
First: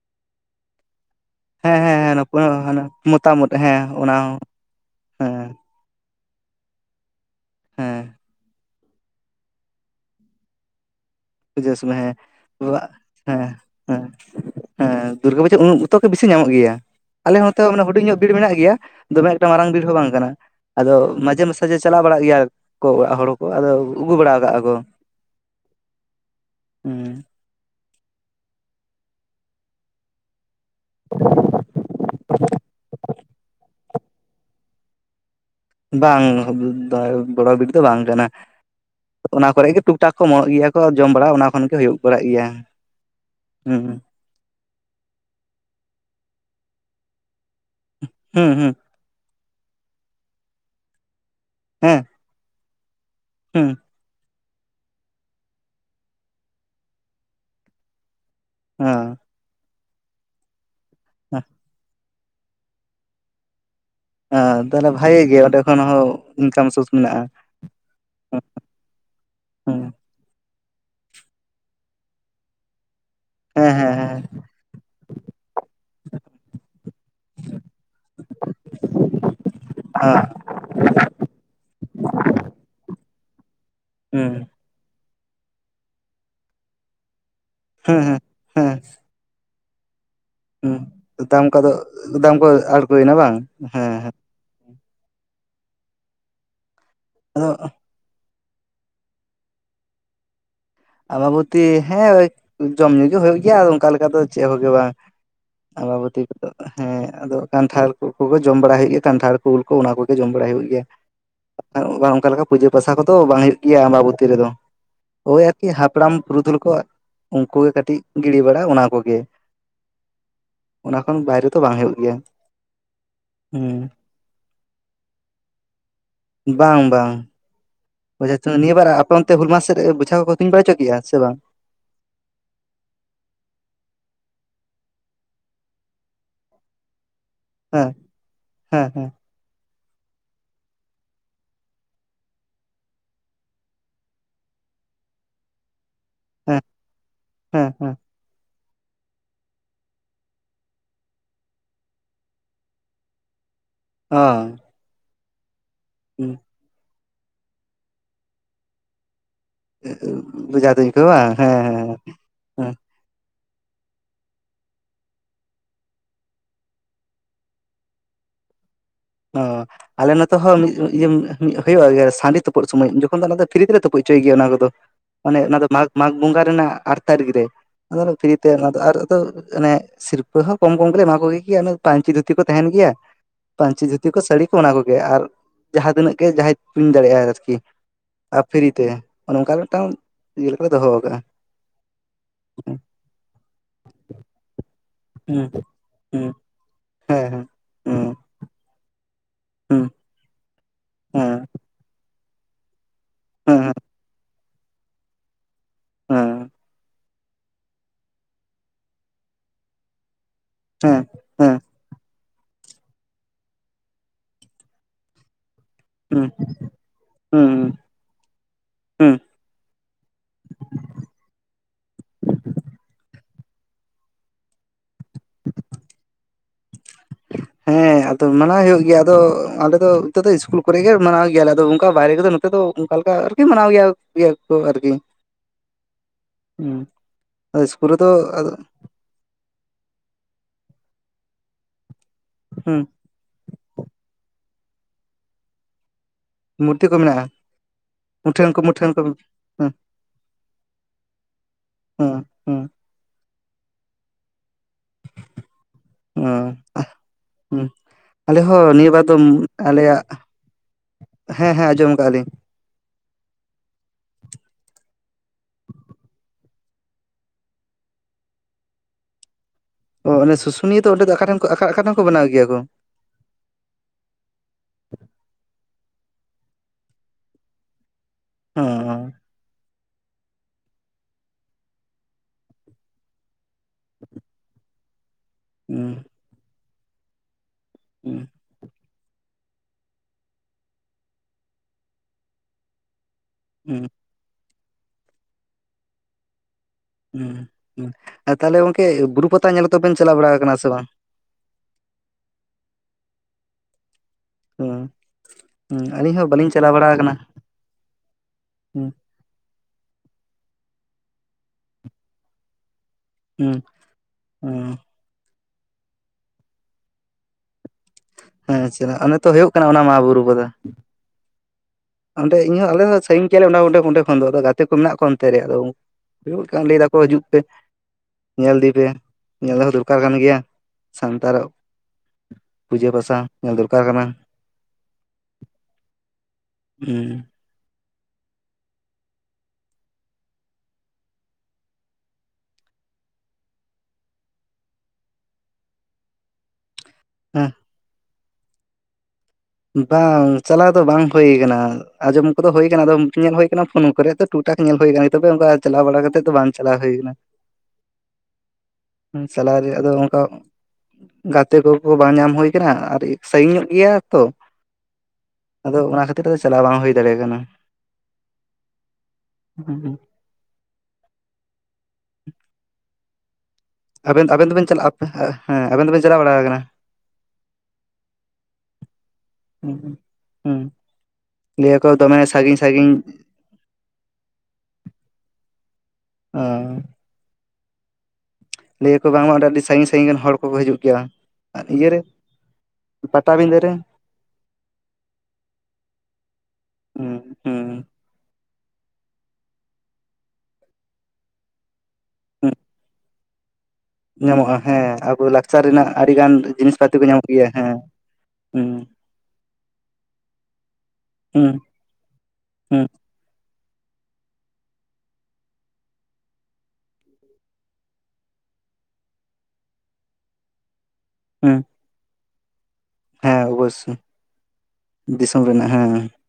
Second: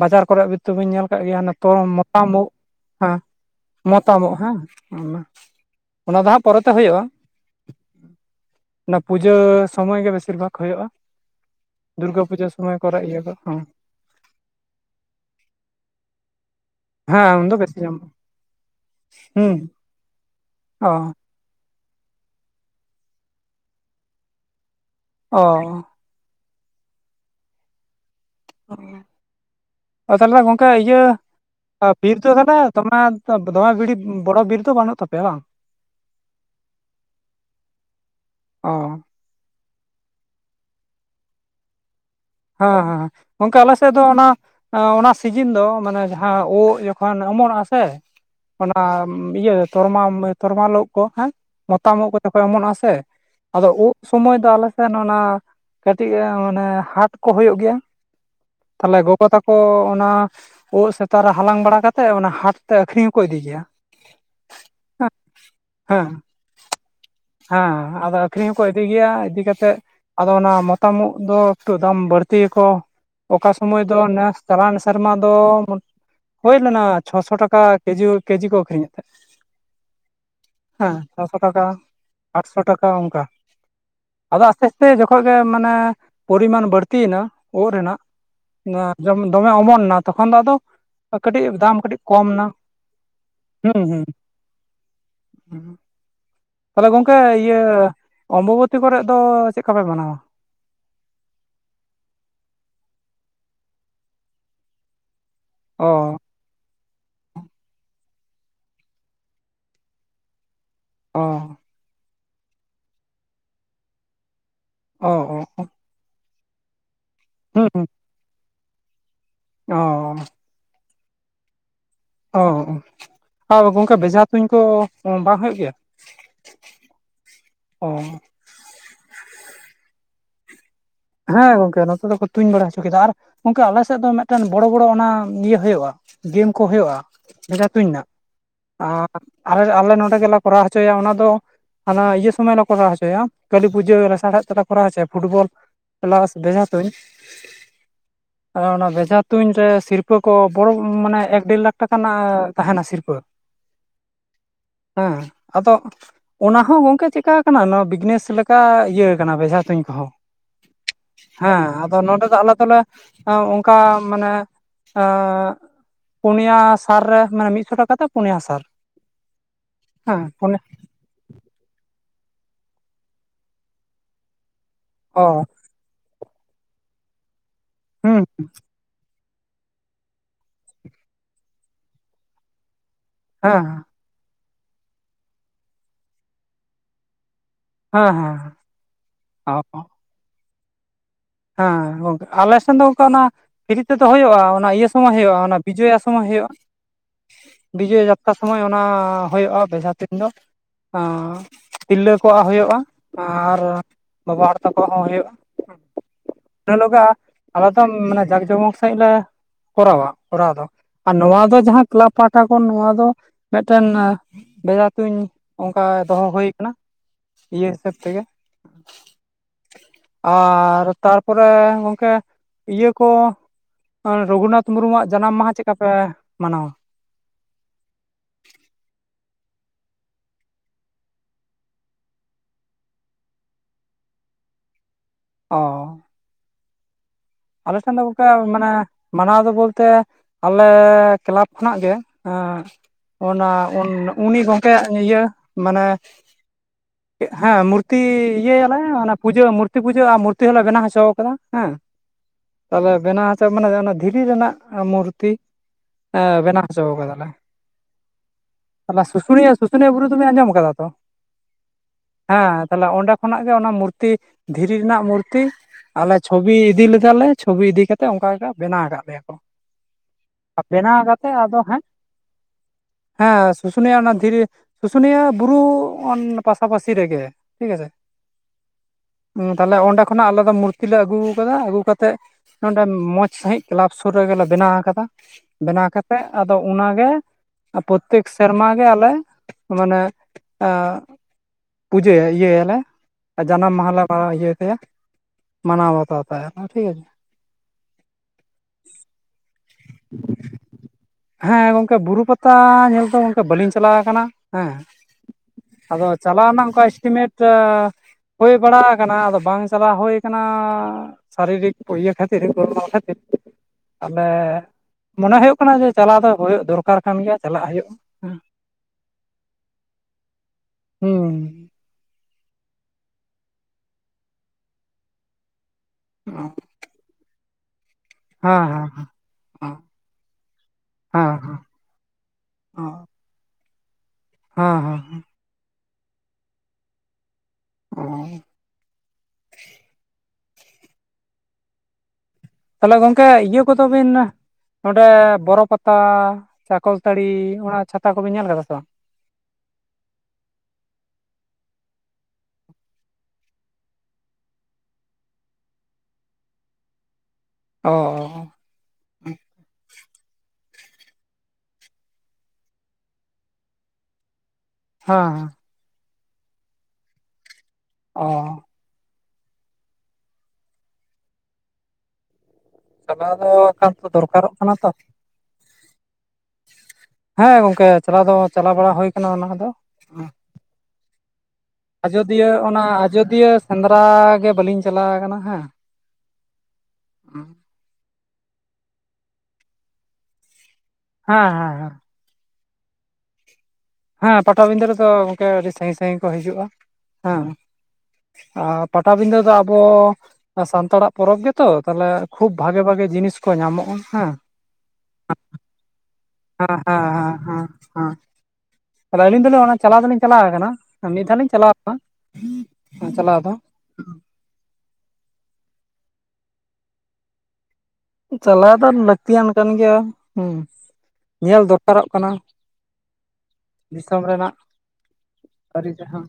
Speaker 1: ᱵᱟᱡᱟᱨ ᱠᱚᱨᱮ ᱵᱷᱤᱛᱩ ᱵᱤᱱ ᱧᱮᱞ ᱟᱜ ᱜᱮᱭᱟ
Speaker 2: ᱦᱮᱸ
Speaker 1: ᱛᱚᱨᱚᱱ
Speaker 2: ᱦᱮᱸ
Speaker 1: ᱢᱚᱛᱟᱢᱚᱜ
Speaker 2: ᱦᱟᱱᱟ
Speaker 1: ᱦᱮᱸ
Speaker 2: ᱢᱚᱛᱟᱢ ᱩᱫ ᱦᱮᱸ ᱚᱱᱟ
Speaker 1: ᱢᱚᱛᱟᱢᱚᱜ
Speaker 2: ᱦᱚᱸ
Speaker 1: ᱦᱮᱸ ᱚᱱᱟ
Speaker 2: ᱦᱮᱸ
Speaker 1: ᱚᱱᱟ ᱫᱚ ᱦᱟᱸᱜ ᱯᱚᱨᱮᱛᱮ ᱦᱳᱭᱳᱜᱼᱟ
Speaker 2: ᱦᱮᱸ
Speaker 1: ᱚᱱᱟ ᱯᱩᱡᱟᱹ ᱥᱚᱢᱚᱭ ᱜᱮ ᱵᱮᱥᱤᱨ ᱵᱷᱟᱜᱽ ᱦᱩᱭᱩᱜᱼᱟ
Speaker 2: ᱯᱩᱡᱟᱹ ᱥᱚᱢᱚᱭ ᱦᱮᱸ
Speaker 1: ᱫᱩᱨᱜᱟᱹ ᱯᱩᱡᱟᱹ ᱥᱚᱢᱚᱭ ᱠᱚᱨᱮ ᱤᱭᱟᱹ ᱠᱚ
Speaker 2: ᱦᱮᱸ
Speaker 1: ᱦᱚᱸ
Speaker 2: ᱦᱮᱸ ᱦᱮᱸ ᱫᱩᱨᱜᱟ ᱯᱩᱡᱟᱹ ᱩᱛᱚ ᱠᱚ ᱵᱮᱥᱤ ᱧᱟᱢᱚᱜ ᱜᱮᱭᱟ᱾
Speaker 1: ᱦᱮᱸ
Speaker 2: ᱟᱞᱮ
Speaker 1: ᱩᱱᱫᱚ
Speaker 2: ᱦᱚᱸᱛᱮ ᱚ
Speaker 1: ᱵᱮᱥᱤ ᱧᱟᱢᱚᱜᱼᱟ
Speaker 2: ᱦᱩᱰᱤᱧ ᱧᱚᱜ ᱵᱤᱲ ᱢᱮᱱᱟᱜ ᱜᱮᱭᱟ ᱫᱚᱢᱮ ᱮᱠᱴᱟ
Speaker 1: ᱦᱩᱸ
Speaker 2: ᱢᱟᱨᱟᱝ ᱵᱤᱲ ᱦᱚᱸ ᱵᱟᱝ ᱠᱟᱱᱟ
Speaker 1: ᱚ
Speaker 2: ᱟᱫᱚ ᱢᱟᱡᱷᱮ ᱢᱟᱥ ᱡᱮ ᱪᱟᱞᱟᱣ ᱵᱟᱲᱟᱜ ᱜᱮᱭᱟ ᱠᱚ ᱚᱲᱟᱜ ᱦᱚᱲᱠᱚ ᱟᱫᱚ ᱩᱜᱩ ᱵᱟᱲᱟ ᱠᱟᱜᱼᱟ ᱠᱚ᱾
Speaker 1: ᱚ
Speaker 2: ᱦᱩᱸ
Speaker 1: ᱛᱟᱞᱦᱮ ᱜᱚᱝᱠᱮ ᱤᱭᱟᱹ ᱵᱤᱨ ᱫᱚ ᱛᱟᱞᱦᱮ ᱛᱳᱢᱟᱨ ᱫᱚᱢᱮ ᱵᱤᱲᱤ ᱵᱚᱲᱚ ᱵᱤᱨ ᱫᱚ ᱵᱟᱹᱱᱩᱜ ᱛᱟᱯᱮᱭᱟ ᱵᱟᱝ
Speaker 2: ᱵᱟᱝ ᱫᱚ ᱵᱚᱲᱚ ᱵᱤᱨ ᱫᱚ ᱵᱟᱝ ᱠᱟᱱᱟ
Speaker 1: ᱚ
Speaker 2: ᱚ ᱚᱱᱟ ᱠᱚᱨᱮ ᱜᱮ ᱴᱩᱠᱴᱟᱠ ᱠᱚ ᱮᱢᱚᱜ ᱜᱮᱭᱟ ᱠᱚ ᱡᱚᱢ ᱵᱟᱲᱟ ᱚᱱᱟ ᱠᱷᱚᱱ ᱜᱮ ᱦᱳᱭᱳᱜ ᱵᱟᱲᱟᱜ ᱜᱮᱭᱟ᱾
Speaker 1: ᱦᱮᱸ ᱦᱮᱸ ᱜᱚᱝᱠᱮ ᱟᱞᱮ ᱥᱮᱫ
Speaker 2: ᱦᱩᱸ
Speaker 1: ᱫᱚ ᱚᱱᱟ ᱚᱱᱟ ᱥᱤᱡᱤᱱ ᱫᱚ ᱢᱟᱱᱮ ᱡᱟᱦᱟᱸ ᱳᱫ ᱡᱚᱠᱷᱚᱱ ᱚᱢᱚᱱᱚᱜᱟ ᱥᱮ ᱥᱮ
Speaker 2: ᱦᱩᱸ ᱦᱩᱸ
Speaker 1: ᱚᱱᱟ ᱤᱭᱟᱹ ᱛᱚᱨᱢᱟ ᱛᱚᱨᱚᱢᱟᱞᱚᱜ ᱠᱚ ᱦᱮᱸ
Speaker 2: ᱦᱮᱸ
Speaker 1: ᱢᱚᱛᱟᱢᱚᱜ ᱠᱚ ᱡᱚᱠᱷᱚᱡ ᱮᱢᱚᱱᱚᱜᱼᱟ ᱥᱮ
Speaker 2: ᱦᱩᱸ
Speaker 1: ᱟᱫᱚ ᱩᱵ ᱥᱚᱢᱚᱭ ᱫᱚ ᱟᱞᱮ ᱥᱮᱫ ᱚᱱᱟ ᱠᱟᱹᱴᱤᱡ ᱢᱟᱱᱮ ᱦᱟᱴ ᱠᱚ ᱦᱳᱭᱩᱳᱜ ᱜᱮᱭᱟ ᱛᱟᱞᱦᱮ
Speaker 2: ᱦᱮᱸ
Speaker 1: ᱜᱚᱜᱚ ᱛᱟᱠᱚ ᱚᱱᱟ ᱳᱜ ᱥᱮᱛᱟ ᱨᱮ ᱦᱟᱞᱟᱝ ᱵᱟᱲᱟ ᱠᱟᱛᱮ ᱚᱱᱟ ᱦᱟᱴᱛᱮ ᱟᱠᱷᱨᱤᱧ ᱦᱚᱸᱠᱚ ᱤᱫᱤ ᱜᱮᱭᱟ
Speaker 2: ᱛᱟᱦᱚᱞᱮ ᱵᱷᱟᱜᱮ ᱜᱮᱭᱟ ᱚᱸᱰᱮ ᱠᱷᱚᱱ
Speaker 1: ᱦᱮᱸ
Speaker 2: ᱦᱚᱸ ᱤᱱᱠᱟᱢ ᱥᱳᱨᱥ ᱢᱮᱱᱟᱜᱼᱟ
Speaker 1: ᱦᱮᱸ ᱟᱫᱚ ᱟᱹᱷᱨᱤᱧ ᱦᱚᱸᱠᱚ ᱤᱫᱤ ᱜᱮᱭᱟ ᱤᱫᱤ
Speaker 2: ᱦᱮᱸ
Speaker 1: ᱠᱟᱛᱮᱫ ᱟᱫᱚ ᱚᱱᱟ ᱢᱚᱛᱟᱢᱳᱜ ᱫᱚ ᱮᱠᱴᱩ ᱫᱟᱢ ᱵᱟᱹᱲᱛᱤ ᱜᱮᱠᱚ ᱚᱠᱟ
Speaker 2: ᱦᱮᱸ
Speaker 1: ᱥᱚᱢᱚᱭ
Speaker 2: ᱦᱮᱸ
Speaker 1: ᱫᱚ
Speaker 2: ᱦᱮᱸ
Speaker 1: ᱱᱮᱥ ᱪᱟᱞᱟᱣᱮᱱ ᱥᱮᱨᱢᱟ ᱫᱚ ᱦᱳᱭ ᱞᱮᱱᱟ ᱪᱷᱚᱥᱚ ᱴᱟᱠᱟ ᱠᱮᱡᱤ ᱠᱮᱡᱤ ᱠᱚ ᱟᱹᱠᱷᱨᱤᱧᱮᱫ ᱛᱟᱦᱮᱸᱫ
Speaker 2: ᱦᱮᱸ [UNINTELLIGIBLE]
Speaker 1: ᱦᱮᱸ ᱪᱷᱚᱥᱚ ᱴᱟᱠᱟ ᱟᱴᱥᱚ ᱴᱟᱠᱟ ᱚᱱᱠᱟ
Speaker 2: ᱦᱩᱸ
Speaker 1: ᱟᱫᱚ ᱟᱥᱛᱮ ᱟᱥ ᱛᱮ ᱡᱚᱠᱷᱚᱡ ᱜᱮ ᱢᱟᱱᱮ ᱯᱚᱨᱤᱢᱟᱱ ᱵᱟᱹᱲᱛᱤᱭᱮᱱᱟ ᱳᱜ
Speaker 2: ᱦᱮᱸ
Speaker 1: ᱨᱮᱱᱟᱜ
Speaker 2: ᱦᱮᱸ ᱦᱮᱸ
Speaker 1: ᱡᱚᱢ ᱫᱚᱢᱮ ᱚᱢᱚᱱᱟ ᱛᱚᱠᱷᱚᱱ ᱫᱚ ᱟᱫᱚ
Speaker 2: ᱦᱩᱸ
Speaker 1: ᱠᱟᱹᱴᱤᱡ
Speaker 2: ᱠᱚᱫᱚ
Speaker 1: ᱫᱟᱢ ᱠᱟᱹᱴᱤᱡ ᱠᱚᱢ
Speaker 2: ᱫᱟᱢ
Speaker 1: ᱱᱟ
Speaker 2: ᱠᱚ ᱟᱬᱜᱚᱭᱮᱱᱟ ᱵᱟᱝ
Speaker 1: ᱦᱮᱸ ᱦᱮᱸ [UNINTELLIGIBLE] ᱛᱟᱦᱚᱞᱮ ᱜᱚᱝᱠᱮ
Speaker 2: ᱟᱫᱚ
Speaker 1: ᱤᱭᱟᱹ ᱚᱢᱵᱚᱵᱚᱛᱤ ᱠᱚᱨᱮ ᱫᱚ ᱪᱮᱫ ᱞᱮᱠᱟ ᱯᱮ ᱢᱟᱱᱟᱣᱟ
Speaker 2: ᱟᱵᱟᱵᱚᱛᱤ ᱦᱮᱸ ᱚᱭ ᱡᱚᱢ ᱧᱩ ᱜᱮ ᱦᱳᱭᱳᱜ ᱜᱮᱭᱟ ᱚᱱᱠᱟ ᱞᱮᱠᱟ ᱫᱚ ᱪᱮᱫ ᱦᱚᱸᱜᱮ ᱵᱟᱝ
Speaker 1: ᱚ
Speaker 2: ᱟᱵᱟᱵᱚᱛᱤ ᱠᱚᱜ ᱦᱮᱸ ᱟᱫᱚ ᱠᱟᱱᱴᱷᱟᱲ ᱠᱚᱜᱮ ᱡᱚᱢ ᱵᱟᱲᱟᱭ ᱦᱩᱭᱩᱜ ᱜᱮᱭᱟ ᱠᱟᱱᱴᱷᱟᱲ ᱠᱚ ᱩᱞ ᱠᱚ ᱚᱱᱟ ᱠᱚᱜᱮ ᱡᱚᱢ ᱵᱟᱲᱟᱭ ᱦᱩᱭᱩᱜ ᱜᱮᱭᱟ
Speaker 1: ᱚ
Speaker 2: ᱵᱟᱝ ᱚᱱᱠᱟᱞᱮᱠᱟ ᱯᱩᱡᱟᱹ ᱯᱟᱥᱟ ᱠᱚᱫᱚ ᱵᱟᱝ ᱦᱳᱭᱳᱜ ᱜᱮᱭᱟ ᱟᱸᱵᱟᱵᱚᱛᱤ ᱨᱮᱫᱚ
Speaker 1: ᱚ
Speaker 2: ᱳᱭ
Speaker 1: ᱚ
Speaker 2: ᱟᱨᱠᱤ
Speaker 1: [UNINTELLIGIBLE]
Speaker 2: ᱦᱟᱯᱲᱟᱢ ᱯᱩᱨᱩᱫᱷᱩᱞ ᱠᱚ ᱩᱱᱠᱩ ᱜᱮ ᱠᱟᱹᱴᱤᱡ ᱜᱤᱲᱤ ᱵᱟᱲᱟ ᱚᱱᱟ ᱠᱚᱜᱮ
Speaker 1: ᱚᱻ
Speaker 2: ᱚᱱᱟ ᱠᱷᱚᱱ ᱵᱟᱭᱨᱮ ᱫᱚ ᱵᱟᱝ ᱦᱳᱭᱳᱜ ᱜᱮᱭᱟ
Speaker 1: ᱚ ᱟᱨ
Speaker 2: ᱦᱩᱸ
Speaker 1: ᱜᱚᱢᱠᱮ ᱵᱮᱡᱷᱟ ᱛᱩᱧ ᱠᱚ ᱵᱟᱝ ᱦᱳᱭᱳᱜ ᱜᱮᱭᱟ
Speaker 2: ᱵᱟᱝ ᱵᱟᱝ
Speaker 1: ᱚ
Speaker 2: ᱡᱮᱛᱩ ᱱᱤᱭᱟᱹ ᱵᱟᱨ ᱟᱯ ᱚᱱᱛᱮ ᱦᱩᱞ ᱢᱟᱥᱮᱫ ᱨᱮ ᱵᱮᱡᱷᱟ ᱠᱚᱠᱚ ᱛᱩᱧ ᱵᱟᱲᱟ ᱪᱚ ᱠᱮᱜᱟ ᱥᱮ ᱵᱟᱝ
Speaker 1: ᱦᱮᱸ ᱜᱚᱝᱠᱮ ᱱᱚᱛᱮ ᱫᱚᱠᱚ ᱛᱩᱧ ᱵᱟᱲᱟ ᱦᱚᱪᱩ ᱠᱮᱫᱟ ᱟᱨ ᱜᱚᱝᱠᱮ ᱟᱞᱮᱥᱮᱫ ᱫᱚ ᱢᱤᱫᱴᱮᱱ ᱵᱚᱲᱚ ᱵᱚᱲᱚ ᱚᱱᱟ ᱤᱭᱟᱹ ᱦᱳᱭᱳᱜᱼᱟ ᱜᱮᱢ ᱠᱚ ᱦᱳᱭᱳᱜᱼᱟ ᱵᱷᱮᱡᱟ ᱛᱩᱧ
Speaker 2: ᱦᱮᱸ
Speaker 1: ᱨᱮᱱᱟᱜ
Speaker 2: ᱦᱮᱸ ᱦᱮᱸ
Speaker 1: ᱟᱨ ᱟᱞᱮ ᱟᱞᱮ ᱱᱚᱰᱮ ᱜᱮᱞᱮ ᱠᱚᱨᱟᱣ ᱦᱚᱪᱚᱭᱟ ᱚᱱᱟ ᱫᱚ ᱦᱟᱱᱟ ᱤᱭᱟᱹ ᱥᱚᱢᱚᱭᱞᱮ ᱠᱚᱨᱟᱣ ᱦᱚᱪᱚᱭᱟ ᱠᱟᱹᱞᱤ ᱯᱩᱡᱟᱹ ᱞᱟᱥᱟᱲᱦᱮᱫ ᱛᱮᱞᱮ ᱠᱚᱨᱟᱣ ᱦᱚᱪᱚᱭᱟ ᱯᱷᱩᱴᱵᱚᱞ ᱯᱞᱟᱥ [UNINTELLIGIBLE] ᱛᱩᱧ
Speaker 2: ᱦᱮᱸ ᱦᱮᱸ ᱦᱮᱸ
Speaker 1: ᱚᱱᱟ ᱵᱮᱡᱟ ᱛᱩᱧ ᱨᱮ ᱥᱤᱨᱯᱟᱹ ᱠᱚ ᱵᱚᱲᱚ ᱢᱟᱱᱮ ᱮᱠ ᱰᱮᱲ ᱞᱟᱠᱷ ᱴᱟᱠᱟ ᱱᱟᱜ ᱛᱟᱦᱮᱱᱟ ᱥᱤᱨᱯᱟᱹ
Speaker 2: ᱚᱸ
Speaker 1: ᱦᱮᱸ ᱟᱫᱚ
Speaker 2: [INAUDIBLE]
Speaker 1: ᱚᱱᱟ ᱦᱚᱸ ᱜᱚᱝᱠᱮ ᱪᱮᱜᱠᱟ ᱠᱟᱱᱟ ᱱᱚᱣᱟ ᱵᱤᱡᱽᱱᱮᱥ ᱞᱮᱠᱟ ᱤᱭᱟᱹ ᱠᱟᱱᱟ ᱵᱮᱡᱷᱟ
Speaker 2: ᱵᱚᱡᱷᱟ ᱛᱩᱧ
Speaker 1: ᱦᱮᱸ ᱟᱫᱚ ᱱᱚᱸᱰᱮ ᱫᱚ ᱟᱞᱮ
Speaker 2: ᱦᱮᱸ
Speaker 1: ᱫᱚᱞᱮ ᱚᱝᱠᱟ ᱢᱟᱱᱮ ᱯᱚᱱᱭᱟ ᱥᱟᱨ ᱨᱮ ᱢᱟᱱᱮ ᱢᱤᱜᱥᱚ ᱴᱟᱠᱟ ᱛᱮ ᱯᱚᱱᱭᱟ ᱥᱟᱨ
Speaker 2: ᱚ ᱟᱞᱮ
Speaker 1: ᱦᱮᱸ
Speaker 2: ᱱᱚᱛᱮ
Speaker 1: ᱯᱩᱱᱭᱟ
Speaker 2: ᱦᱚᱸ ᱢᱤᱜ ᱢᱤᱜ ᱤᱭᱟᱹ ᱦᱳᱭᱳᱜᱼᱟ ᱥᱟᱺᱰᱤ ᱛᱳᱯᱳᱫ ᱥᱚᱢᱚᱭ ᱛᱚᱠᱷᱚᱱ ᱫᱚ ᱚᱱᱟ ᱫᱚ ᱯᱷᱤᱨᱤ ᱛᱮᱞᱮ ᱛᱳᱯᱳᱫ ᱦᱚᱪᱚᱭ ᱜᱮᱭᱟ ᱚᱱᱟ ᱠᱚᱫᱚ ᱟᱱᱮ
Speaker 1: ᱚ
Speaker 2: ᱚᱱᱟ ᱫᱚ ᱢᱟᱜᱽ ᱢᱟᱜᱽ ᱵᱚᱸᱜᱟ ᱨᱮᱱᱟᱜ ᱟᱴ ᱛᱟᱹᱨᱤᱠᱷ ᱨᱮ ᱟᱫᱚ
Speaker 1: ᱦᱩᱸ
Speaker 2: ᱯᱷᱨᱤ ᱛᱮ ᱚᱱᱟ ᱫᱚ ᱟᱨ ᱚᱱᱮ ᱥᱤᱨᱯᱟᱹ ᱦᱚᱸ ᱠᱚᱢ ᱠᱚᱢ ᱜᱮᱞᱮ ᱮᱢᱟ ᱠᱚᱜᱮ ᱜᱮᱭᱟ ᱩᱱᱟᱹᱜ ᱯᱟᱹᱧᱪᱤ ᱫᱷᱩᱛᱤ ᱠᱚ ᱛᱟᱦᱮᱱ ᱜᱮᱭᱟ
Speaker 1: ᱦᱮᱸ
Speaker 2: ᱯᱟᱹᱧᱪᱤ ᱫᱷᱩᱛ ᱠᱚ ᱥᱟᱹᱲᱤ ᱠᱚ ᱚᱱᱟ ᱠᱚᱜᱮ ᱟᱨ ᱡᱟᱦᱟᱸ ᱛᱤᱱᱟᱹᱜ ᱜᱮ ᱡᱟᱦᱟᱸᱭ ᱛᱩᱧ ᱫᱟᱲᱮᱭᱟᱜᱟᱭ ᱟᱨᱠᱤ
Speaker 1: ᱦᱮᱸ
Speaker 2: ᱟᱨ
Speaker 1: ᱦᱮᱸ
Speaker 2: ᱯᱷᱤᱨᱤ ᱛᱮ ᱚᱱᱚ ᱚᱝᱠᱟ ᱢᱮᱫᱴᱟᱝ ᱤᱭᱟᱹᱞᱮᱠᱟᱞᱮ ᱫᱚᱦᱚ ᱠᱟᱜᱼᱟ
Speaker 1: ᱦᱟᱸ ᱜᱚᱝᱠᱮ ᱟᱞᱮ ᱥᱮᱱ ᱫᱚ ᱚᱝᱠᱟᱱᱟᱜ ᱯᱷᱤᱨᱤ ᱛᱮᱫᱚ ᱦᱳᱭᱳᱜᱼᱟ ᱚᱱᱟ ᱤᱭᱟᱹ ᱥᱚᱢᱚᱭ ᱦᱳᱭᱳᱜᱼᱟ ᱚᱱᱟ ᱵᱤᱡᱚᱭᱟ ᱥᱚᱢᱚᱭ
Speaker 2: ᱦᱩᱸ
Speaker 1: ᱦᱳᱭᱳᱜᱼᱟ
Speaker 2: ᱦᱮᱸ ᱦᱮᱸ
Speaker 1: ᱵᱤᱡᱚᱭᱟ
Speaker 2: ᱦᱩᱸ
Speaker 1: ᱡᱟᱛ ᱚᱠᱟ ᱥᱚᱢᱚᱭ ᱚᱱᱟ ᱦᱳᱭᱳᱜᱼᱟ
Speaker 2: ᱦᱩᱸ
Speaker 1: ᱵᱮᱡᱷᱟ ᱛᱩᱧ ᱫᱚ ᱟᱸ
Speaker 2: ᱦᱮᱸ
Speaker 1: ᱛᱤᱨᱞᱟᱹ ᱠᱚᱣᱟᱜ ᱦᱳᱭᱳᱜᱼᱟ ᱟᱨ
Speaker 2: ᱦᱮᱸ
Speaker 1: ᱵᱟᱵᱟ ᱦᱚᱲ ᱛᱟᱠᱚᱣᱟᱜ ᱦᱚᱸ ᱦᱳᱭᱳᱜᱼᱟ
Speaker 2: ᱦᱮᱸ
Speaker 1: [INAUDIBLE] ᱟᱞᱮ ᱫᱚ ᱢᱟᱱᱮ ᱡᱟᱠ ᱡᱚᱢᱚᱠ ᱥᱟᱺᱦᱤᱡ ᱞᱮ ᱠᱚᱨᱟᱣᱟ ᱠᱚᱨᱟᱣ ᱫᱚ
Speaker 2: ᱦᱮᱸ
Speaker 1: ᱟᱨ ᱱᱚᱣᱟ
Speaker 2: ᱦᱮᱸ
Speaker 1: ᱫᱚ ᱡᱟᱦᱟᱸ ᱠᱞᱟᱵᱽ ᱯᱟᱦᱴᱟ ᱠᱷᱚᱱ ᱱᱚᱣᱟ ᱫᱚ ᱢᱮᱜᱴᱮᱱ ᱵᱮᱡᱷᱟ ᱛᱩᱧ ᱚᱝᱠᱟ ᱫᱚᱦᱚ
Speaker 2: ᱦᱩᱸ
Speaker 1: ᱦᱳᱭ ᱠᱟᱱᱟ ᱤᱭᱟᱹ
Speaker 2: ᱦᱩᱸ
Speaker 1: ᱦᱤᱥᱟᱹᱵᱽ ᱛᱮᱜᱮ
Speaker 2: ᱦᱩᱸ
Speaker 1: ᱟᱨᱻ ᱛᱟᱨᱯᱚᱨᱮ ᱜᱚᱝᱠᱮ ᱤᱭᱟᱹ ᱠᱚ ᱨᱚᱜᱷᱩᱱᱟᱛᱷ ᱢᱩᱨᱢᱩᱣᱟᱜ ᱡᱟᱱᱟᱢ ᱢᱟᱦᱟ ᱪᱮᱜᱠᱟ ᱯᱮ ᱢᱟᱱᱟᱣᱟ
Speaker 2: [INAUDIBLE] ᱦᱮᱸ ᱟᱫᱚ ᱢᱟᱱᱟᱣ ᱦᱳᱭᱳᱜ ᱜᱮᱭᱟ ᱟᱫᱚ ᱟᱞᱮ ᱫᱚ ᱱᱤᱛᱚᱜ ᱫᱚ ᱤᱥᱠᱩᱞ ᱠᱚᱨᱮ ᱜᱮ ᱢᱟᱱᱟᱣ ᱜᱮᱭᱟᱞᱮ ᱟᱫᱚ ᱚᱝᱠᱟ ᱵᱟᱭᱨᱮ ᱨᱮᱫᱚ ᱛᱮᱫᱚ ᱚᱝᱠᱟ ᱞᱮᱠᱟ ᱟᱨᱠᱤ ᱢᱟᱱᱟᱣ ᱜᱮᱭᱟ ᱜᱤᱭᱟ ᱠᱚ ᱟᱨᱠᱤ
Speaker 1: [UNINTELLIGIBLE]
Speaker 2: ᱩᱸ ᱟᱫᱚ
Speaker 1: ᱟᱞᱮ
Speaker 2: ᱤᱥᱠᱩᱞ
Speaker 1: ᱴᱷᱮᱱ ᱫᱚ
Speaker 2: ᱨᱮᱫᱚ
Speaker 1: ᱜᱚᱝᱠᱮ
Speaker 2: ᱟᱫᱚ
Speaker 1: ᱢᱟᱱᱮ ᱢᱟᱱᱟᱣ ᱫᱚ ᱵᱚᱞᱛᱮ ᱟᱞᱮ ᱠᱞᱟᱵᱽ ᱠᱷᱚᱱᱟᱜ ᱜᱮ
Speaker 2: ᱦᱩᱸ
Speaker 1: ᱚᱱᱟ ᱩᱱ ᱩᱱᱤ ᱜᱚᱝᱠᱮᱭᱟᱜ ᱤᱭᱟᱹ ᱢᱟᱱᱮ
Speaker 2: ᱢᱩᱨᱛᱤ ᱠᱚ ᱢᱮᱱᱟᱜ
Speaker 1: ᱦᱮᱸ ᱢᱩᱨᱛᱤ ᱤᱭᱟᱹᱭᱟᱞᱮ
Speaker 2: ᱦᱩᱸ
Speaker 1: ᱚᱱᱮ ᱯᱩᱡᱟᱹ ᱢᱩᱨᱛᱤ ᱯᱩᱡᱟᱹ ᱟ ᱢᱩᱨᱛᱤ ᱦᱚᱸᱞᱮ ᱵᱮᱱᱟᱣ ᱦᱚᱪᱚᱣ ᱠᱟᱫᱟ ᱮᱸ
Speaker 2: ᱦᱩᱸ ᱦᱩᱸ
Speaker 1: ᱛᱚᱵᱮ ᱵᱮᱱᱟᱣ ᱦᱚᱪᱟ ᱢᱟᱱᱮ ᱚᱱᱟ ᱫᱷᱤᱨᱤ ᱨᱮᱱᱟᱜ ᱢᱩᱨᱛᱤ ᱟ
Speaker 2: ᱦᱩᱸ
Speaker 1: ᱵᱮᱱᱟ ᱦᱚᱪᱚ ᱠᱟᱫᱟᱞᱮ
Speaker 2: ᱦᱩᱸ ᱟᱞᱮ ᱦᱚᱸ ᱱᱤᱭᱟᱹ
Speaker 1: ᱛᱟᱦᱚᱞᱮ
Speaker 2: ᱵᱟᱨ ᱫᱚ
Speaker 1: ᱥᱩᱥᱩᱱᱤᱭᱟᱹ ᱥᱩᱥᱩᱱᱤᱭᱟᱹ
Speaker 2: ᱟᱞᱮᱭᱟᱜ
Speaker 1: ᱵᱩᱨᱩ ᱫᱚᱵᱤᱱ
Speaker 2: ᱦᱮᱸ ᱦᱮᱸ ᱟᱸᱡᱚᱢ ᱠᱟᱜᱼᱟ ᱞᱤᱧ
Speaker 1: ᱦᱟᱸ ᱛᱟᱦᱚᱞᱮ ᱚᱸᱰᱮ ᱠᱷᱚᱱᱟᱜ ᱜᱮ ᱚᱱᱟ ᱢᱩᱨᱛᱤ ᱫᱷᱤᱨᱤ ᱨᱤᱱᱟᱜ ᱢᱩᱨᱛᱤ ᱟᱞᱮ ᱪᱷᱚᱵᱤ ᱤᱫᱤᱞᱤᱫ ᱫᱟᱞᱮ ᱪᱷᱚᱵᱤ ᱤᱫᱤ ᱠᱟᱛᱮᱜ ᱚᱝᱠᱟ ᱞᱮᱠᱟ ᱵᱮᱱᱟᱣ ᱟᱠᱟᱜ ᱛᱟᱭᱟ ᱠᱚ
Speaker 2: ᱚ ᱚᱱᱮ ᱥᱩᱥᱩᱱᱤᱭᱟᱹ ᱛᱚ
Speaker 1: ᱵᱮᱱᱟᱣ
Speaker 2: ᱚᱸᱰᱮ
Speaker 1: ᱠᱟᱛᱮᱜ
Speaker 2: ᱟᱠᱟᱴᱷᱮᱱ ᱠᱚ
Speaker 1: ᱟᱫᱚ
Speaker 2: ᱟᱠᱟ
Speaker 1: ᱦᱮᱸ
Speaker 2: ᱟᱠᱟᱴᱷᱮᱱ ᱠᱚ ᱵᱮᱱᱟᱣ ᱜᱮᱭᱟ ᱠᱚ
Speaker 1: ᱦᱮᱸ ᱥᱩᱥᱩᱱᱤᱭᱟ ᱚᱱᱟ ᱫᱷᱤᱨᱤ ᱥᱩᱥᱩᱱᱤᱭᱟᱹ ᱵᱩᱨᱩ ᱚᱱ ᱯᱟᱥᱟᱯᱟᱥᱤ ᱨᱮᱜᱮ ᱴᱷᱤᱠ ᱟᱪᱷᱮ
Speaker 2: ᱦᱩᱸ
Speaker 1: ᱦᱩᱸ ᱛᱟᱦᱞᱮ ᱚᱸᱰᱮ ᱠᱷᱚᱱᱟᱜ ᱟᱞᱮ ᱫᱚ ᱢᱩᱨᱛᱤ ᱞᱮ ᱟᱜᱩᱣ ᱠᱟᱫᱟ ᱟᱹᱜᱩ ᱠᱟᱛ ᱛᱮᱜ ᱱᱚᱸᱰᱮ ᱢᱚᱸᱡᱽ ᱥᱟᱹᱦᱤᱡ ᱠᱞᱟᱯ ᱥᱳᱨ ᱨᱮᱜᱮᱞᱮ ᱵᱮᱱᱟᱣ ᱠᱟᱫᱟ ᱵᱮᱱᱟᱣ
Speaker 2: ᱦᱩᱸ
Speaker 1: ᱠᱟᱛᱮᱜ ᱟᱫᱚ ᱚᱱᱟ ᱜᱮ
Speaker 2: ᱦᱩᱸ
Speaker 1: ᱯᱨᱚᱛᱛᱮᱠ ᱥᱤ ᱥᱮᱨᱢᱟ ᱜᱮ ᱟᱞᱮ ᱢᱟᱱᱮ ᱮᱸ ᱯᱩᱡᱟᱹ ᱤᱭᱟᱹ ᱟᱞᱮ ᱡᱟᱱᱟᱢ
Speaker 2: ᱦᱩᱸ
Speaker 1: ᱢᱟᱦᱟ ᱞᱮ ᱤᱭᱟᱹ ᱛᱟᱭᱟ ᱢᱟᱱᱟᱣ ᱵᱟᱛᱟᱣ ᱛᱟᱭᱟ ᱴᱷᱤᱠ ᱟᱪᱷᱮ
Speaker 2: ᱟᱨ ᱛᱟᱦᱚᱞᱮ ᱜᱚᱝᱠᱮ ᱵᱩᱨᱩ ᱯᱟᱛᱟ ᱧᱮᱞ ᱫᱚᱵᱮᱱ ᱪᱟᱞᱟᱣ ᱵᱟᱲᱟᱣ ᱟᱠᱟᱱᱟ ᱥᱮ ᱵᱟᱝ
Speaker 1: ᱦᱮᱸ ᱜᱚᱝᱠᱮ ᱵᱩᱨᱩ ᱯᱟᱛᱟ ᱧᱮᱞ ᱫᱚ ᱜᱚᱝᱠᱮ ᱵᱟᱹᱞᱤᱧ ᱪᱟᱞᱟᱣ ᱠᱟᱱᱟ ᱦᱮᱸ
Speaker 2: ᱦᱩᱸ ᱦᱩᱸ
Speaker 1: ᱟᱫᱚ
Speaker 2: ᱟᱹᱞᱤᱧ ᱦᱚᱸ
Speaker 1: ᱪᱟᱞᱟᱣ
Speaker 2: ᱵᱟᱹᱞᱤᱧ
Speaker 1: ᱨᱮᱱᱟᱜ ᱚᱱᱠᱟ
Speaker 2: ᱵᱟᱲᱟ ᱟᱠᱟᱱᱟ
Speaker 1: ᱤᱥᱴᱤᱢᱮᱴ ᱟ ᱦᱩᱭ ᱵᱟᱲᱟ
Speaker 2: ᱦᱩᱸ
Speaker 1: ᱟᱠᱟᱱᱟ ᱟᱫᱚ ᱵᱟᱝ ᱪᱟᱞᱟᱣ ᱦᱩᱭ ᱟᱠᱟᱱᱟ ᱥᱟᱨᱤᱨᱤᱠ ᱜᱮ ᱯᱩᱭᱟ. ᱤᱭᱟ ᱠᱷᱟᱹᱛᱤᱨ ᱜ ᱠᱷᱟᱹᱛᱤᱨ
Speaker 2: ᱦᱩᱸ
Speaker 1: ᱟᱮ
Speaker 2: ᱦᱩᱸ
Speaker 1: ᱢᱚᱱᱮ ᱦᱳᱭᱳᱜ ᱠᱟᱱᱟ ᱡᱮ ᱪᱟᱞᱟᱣ ᱫᱚ ᱦᱳᱭᱳᱜ ᱫᱚᱨᱠᱟᱨ ᱠᱟᱱ ᱜᱮᱭᱟ ᱪᱟᱞᱟᱜ ᱦᱳᱭᱳᱜᱼᱟ
Speaker 2: ᱦᱮᱸ ᱪᱚ ᱱᱤᱛᱚᱜ ᱦᱳᱭᱳᱜ ᱠᱟᱱᱟ ᱚᱱᱟ ᱢᱟ ᱵᱩᱨᱩ ᱯᱟᱫᱟ
Speaker 1: ᱦᱩᱸ
Speaker 2: ᱚᱸᱰᱮ ᱤᱧ ᱦᱚᱸ ᱟᱞᱮ ᱦᱚᱸ ᱥᱟᱹᱜᱤᱧ ᱜᱮᱭᱟ ᱞᱮ ᱚᱸᱰᱮ ᱚᱸᱰᱮ ᱠᱷᱚᱱ ᱟᱫᱚ ᱜᱟᱛᱮ ᱠᱚ ᱢᱮᱱᱟᱜ ᱠᱚᱣᱟ ᱚᱱᱛᱮ ᱨᱮ ᱟᱫᱚ
Speaker 1: ᱦᱮᱸ
Speaker 2: ᱦᱩᱭᱩᱜ
Speaker 1: ᱦᱮᱸ
Speaker 2: ᱠᱟᱱ ᱞᱮᱭ ᱫᱟᱠᱚ ᱡᱩᱜ ᱛᱮ
Speaker 1: ᱦᱮᱸ ᱦᱮᱸ
Speaker 2: ᱧᱮᱞᱫᱤ ᱯᱮ ᱧᱮᱞ ᱫᱚᱦᱚ ᱫᱚᱨᱠᱟᱨ ᱠᱟᱱ ᱜᱮᱭᱟ ᱥᱟᱱᱛᱟᱲᱟᱜ
Speaker 1: ᱦᱮᱸ
Speaker 2: ᱯᱩᱡᱟᱹ ᱯᱟᱥᱟ ᱧᱮᱞ ᱫᱚᱨᱠᱟᱨ ᱠᱟᱱᱟ
Speaker 1: ᱦᱚᱸ ᱦᱚᱸ
Speaker 2: ᱩᱸ
Speaker 1: ᱚ ᱛᱟᱦᱚᱞᱮ ᱜᱚᱝᱠᱮ ᱤᱭᱟᱹ ᱠᱚ ᱫᱚ ᱵᱤᱱ ᱱᱚᱰᱮ ᱵᱚᱨᱚ ᱯᱟᱛᱟ ᱪᱟᱠᱚᱞ ᱛᱟᱹᱲᱤ
Speaker 2: ᱦᱮᱸ
Speaker 1: ᱚᱱᱟ ᱪᱷᱟᱛᱟ ᱠᱚᱵᱮᱱ ᱧᱮᱞ ᱠᱟᱫᱟ ᱛᱚ
Speaker 2: ᱵᱟᱝ ᱪᱟᱞᱟᱣ ᱫᱚ ᱵᱟᱝ ᱦᱩᱭ ᱠᱟᱱᱟ ᱟᱸᱡᱚᱢ ᱠᱚᱫᱚ ᱦᱩᱭ ᱟᱠᱟᱱᱟ ᱟᱫᱚ ᱧᱮᱞ ᱦᱩᱭ ᱟᱠᱟᱱᱟ ᱟᱡᱚᱢ ᱠᱚᱫᱚ ᱦᱳᱭ ᱠᱟᱱᱟ ᱟᱫᱚᱠᱚᱨᱮ ᱛ ᱴᱩ ᱴᱟᱠ ᱧᱮᱞ ᱦᱩᱭ ᱟᱠᱟᱱᱟ ᱛᱚᱵᱮ ᱚᱱᱠᱟ ᱪᱟᱞᱟᱣ ᱵᱟᱲᱟ ᱠᱟᱛᱮᱜᱚ ᱵᱟᱝ ᱪᱟᱞᱟᱣ ᱦᱩᱭᱩ ᱟᱠᱟᱱᱟ [INAUDIBLE]
Speaker 1: ᱚ
Speaker 2: ᱥᱮᱞᱟᱨᱤ ᱨᱮᱭᱟᱜ ᱫᱚ ᱚᱱᱠᱟ ᱜᱟᱛᱮ ᱠᱚ ᱠᱚ ᱵᱟᱝ ᱧᱟᱢ ᱦᱳᱭ ᱠᱟᱱᱟ ᱟᱨ ᱥᱟᱺᱜᱤᱧ ᱧᱚᱜ ᱜᱮᱭᱟ ᱛᱚ
Speaker 1: ᱦᱮᱸ ᱦᱮᱸ
Speaker 2: ᱟᱫᱚ ᱚᱱᱟ ᱠᱷᱟᱹᱛᱤᱨ ᱛᱮᱜᱚ ᱪᱟᱞᱟᱣ ᱵᱟᱝ ᱦᱩᱭ ᱫᱟᱲᱮᱭ ᱠᱟᱱᱟ
Speaker 1: ᱚ
Speaker 2: [UNINTELLIGIBLE]
Speaker 1: ᱪᱟᱞᱟᱣ ᱫᱚ ᱮᱠᱟᱱᱛ
Speaker 2: ᱟᱵᱮᱱ ᱟᱵᱮᱱ
Speaker 1: ᱫᱚᱨᱠᱟᱨᱚᱜ
Speaker 2: ᱫᱚᱵᱮᱱ
Speaker 1: ᱠᱟᱱᱟ
Speaker 2: ᱪᱟᱞᱟ.
Speaker 1: ᱛᱚ
Speaker 2: ᱣ ᱠᱟ ᱦᱮᱸ ᱟᱵᱮᱱ ᱫᱚᱵᱮᱱ ᱪᱟᱞᱟᱣ ᱵᱟᱲᱟ ᱠᱟᱱᱟ
Speaker 1: ᱦᱮᱸ ᱜᱚᱝᱠᱮ ᱪᱟᱞᱟᱣ ᱫᱚ ᱪᱟᱞᱟᱣ ᱵᱟᱲᱟ ᱦᱩᱭ ᱠᱟᱱᱟ ᱚᱱᱟ ᱫᱚ
Speaker 2: ᱦᱮᱸ
Speaker 1: ᱟᱡᱚᱫᱤᱭᱟᱹ ᱚᱱᱟ ᱟᱡᱚᱫᱤᱭᱟᱹ ᱥᱮᱸᱫᱨᱟ ᱜᱮ ᱵᱟᱹᱞᱤᱧ ᱪᱟᱞᱟᱣ ᱠᱟᱱᱟ ᱦᱮᱸ
Speaker 2: ᱚ ᱞᱟᱹᱭ ᱟᱠᱚ ᱵᱟᱝ ᱢᱟ ᱚᱸᱰᱮ ᱟᱹᱰᱤ ᱥᱟᱺᱜᱤᱧ ᱥᱟᱺᱜᱤᱧ ᱨᱮᱱ ᱦᱚᱲ ᱠᱚ ᱠᱚ ᱦᱤᱡᱩᱜ ᱜᱮᱭᱟ
Speaker 1: ᱦᱮᱸ ᱦᱮᱸ
Speaker 2: ᱤᱭᱟᱹ
Speaker 1: ᱦᱮᱸ
Speaker 2: ᱨᱮ ᱯᱟᱴᱟᱵᱤᱫᱷᱟ ᱨᱮ
Speaker 1: ᱦᱮᱸ ᱯᱟᱴᱟᱵᱤᱫᱷᱟᱹ ᱨᱮ ᱫᱚ ᱜᱚᱝᱠᱮ ᱟᱹᱰᱤ ᱥᱟᱹᱜᱤᱧ ᱥᱟᱹᱜᱤᱧ ᱠᱚ ᱦᱤᱡᱩᱜᱼᱟ
Speaker 2: ᱦᱩᱸ
Speaker 1: ᱦᱮᱸ
Speaker 2: ᱦᱩᱸ
Speaker 1: ᱟ ᱯᱟᱴᱟᱵᱤᱫᱷᱟᱹ ᱫᱚ ᱟᱵᱚ ᱥᱟᱱᱛᱟᱲᱟᱜ ᱯᱚᱨᱚᱵ ᱜᱮᱛᱚ ᱛᱟᱞᱦᱮ ᱠᱷᱩᱵ ᱵᱷᱟᱜᱮ ᱵᱷᱟᱜᱮ ᱡᱤᱱᱤᱥ ᱠᱚ ᱧᱟᱢᱚᱜᱼᱟ᱾ ᱦᱮᱸ
Speaker 2: ᱧᱟᱢᱚᱜᱼᱟ ᱦᱮᱸ ᱟᱵᱚ ᱞᱟᱠᱪᱟᱨ ᱨᱮᱱᱟᱜ ᱟᱹᱰᱤ ᱜᱟᱱ
Speaker 1: ᱦᱮᱸ ᱦᱮᱸ ᱦᱮᱸ ᱦᱮᱸ ᱦᱮᱸ
Speaker 2: ᱦᱩᱸ
Speaker 1: ᱟᱹᱞᱤᱧ ᱫᱚᱞᱤᱧ ᱚᱱᱟ ᱪᱟᱞᱟᱣ ᱫᱚᱞᱤᱧ ᱪᱟᱞᱟᱣ ᱠᱟᱱᱟ ᱢᱤᱫ ᱫᱷᱟᱣ
Speaker 2: ᱦᱩᱸ
Speaker 1: ᱞᱤᱧ ᱪᱟᱞᱟᱣ ᱠᱟᱱᱟ
Speaker 2: ᱦᱩᱸ
Speaker 1: ᱪᱟᱞᱟᱣ ᱫᱚ ᱪᱟᱞᱟᱣ ᱫᱚ ᱞᱟᱹᱠᱛᱤᱭᱟᱱ ᱠᱟᱱ ᱜᱮᱭᱟ ᱦᱮᱸ
Speaker 2: ᱦᱩᱸ
Speaker 1: ᱧᱮᱞ ᱫᱚᱨᱠᱟᱨᱚᱜ ᱠᱟᱱᱟ
Speaker 2: ᱦᱮᱸ ᱚᱵᱚᱥᱥᱳᱭ
Speaker 1: ᱫᱤᱥᱚᱢ ᱨᱮᱱᱟᱜ
Speaker 2: ᱫᱤᱥᱚᱢ ᱨᱮᱱᱟᱜ
Speaker 1: ᱟᱹᱨᱤ
Speaker 2: ᱦᱮᱸ
Speaker 1: ᱡᱟᱦᱟᱸ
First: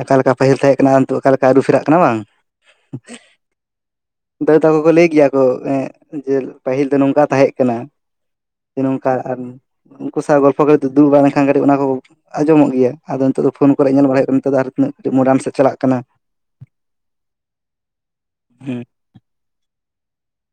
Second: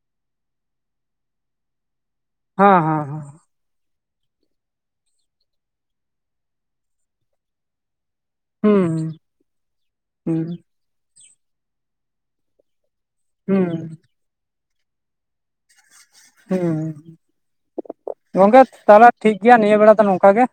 Speaker 2: ᱚᱠᱟ ᱞᱮᱠᱟ ᱯᱟᱹᱦᱤᱞ ᱛᱟᱦᱮᱸ ᱠᱟᱱᱟ ᱟᱨ ᱱᱤᱛᱳᱜ ᱚᱠᱟ ᱞᱮᱠᱟ ᱟᱹᱨᱩ ᱯᱷᱮᱨᱟᱜ ᱠᱟᱱᱟ ᱵᱟᱝ
Speaker 1: ᱦᱮᱸ
Speaker 2: ᱫᱟᱫᱩ ᱛᱟᱠᱚ ᱠᱚ ᱞᱟᱹᱭ ᱜᱮᱭᱟ ᱠᱚ ᱮ ᱡᱮ ᱯᱟᱹᱦᱤᱞ ᱫᱚ ᱱᱚᱝᱠᱟ ᱛᱟᱦᱮᱸ ᱠᱟᱱᱟ
Speaker 1: ᱦᱮᱸ ᱦᱮᱸ
Speaker 2: ᱱᱚᱝᱠᱟ ᱟᱨ ᱩᱱᱠᱩ ᱥᱟᱶ
Speaker 1: ᱦᱩᱸ
Speaker 2: ᱜᱚᱞᱯᱚ ᱠᱚ ᱫᱩᱲᱩᱵ ᱵᱟᱲᱟ ᱞᱮᱱᱠᱷᱟᱱ ᱠᱟᱴᱤᱡ ᱚᱱᱟ ᱠᱚ ᱟᱸᱡᱚᱢᱚᱜ ᱜᱮᱭᱟ ᱟᱫᱚ ᱫᱚ
Speaker 1: ᱦᱩᱸ
Speaker 2: ᱯᱷᱳᱱ ᱠᱚᱨᱮ ᱧᱮᱞ ᱵᱟᱲᱟ ᱦᱩᱭᱩᱜ ᱠᱟᱱᱟ ᱱᱤᱛᱚᱜ ᱫᱚ ᱟᱨ ᱛᱤᱱᱟᱹᱜ ᱴᱤ ᱢᱳᱰᱟᱱ ᱥᱮᱡ ᱪᱟᱞᱟᱜ ᱠᱟᱱᱟ
Speaker 1: ᱦᱮᱸ ᱜᱚᱝᱠᱮ
Speaker 2: ᱦᱩᱸ
Speaker 1: ᱛᱟᱦᱞᱮ ᱴᱷᱤᱠ ᱜᱮᱭᱟ ᱱᱤᱭᱟᱹ ᱵᱮᱲᱟ ᱫᱚ ᱱᱚᱝᱠᱟ ᱜᱮ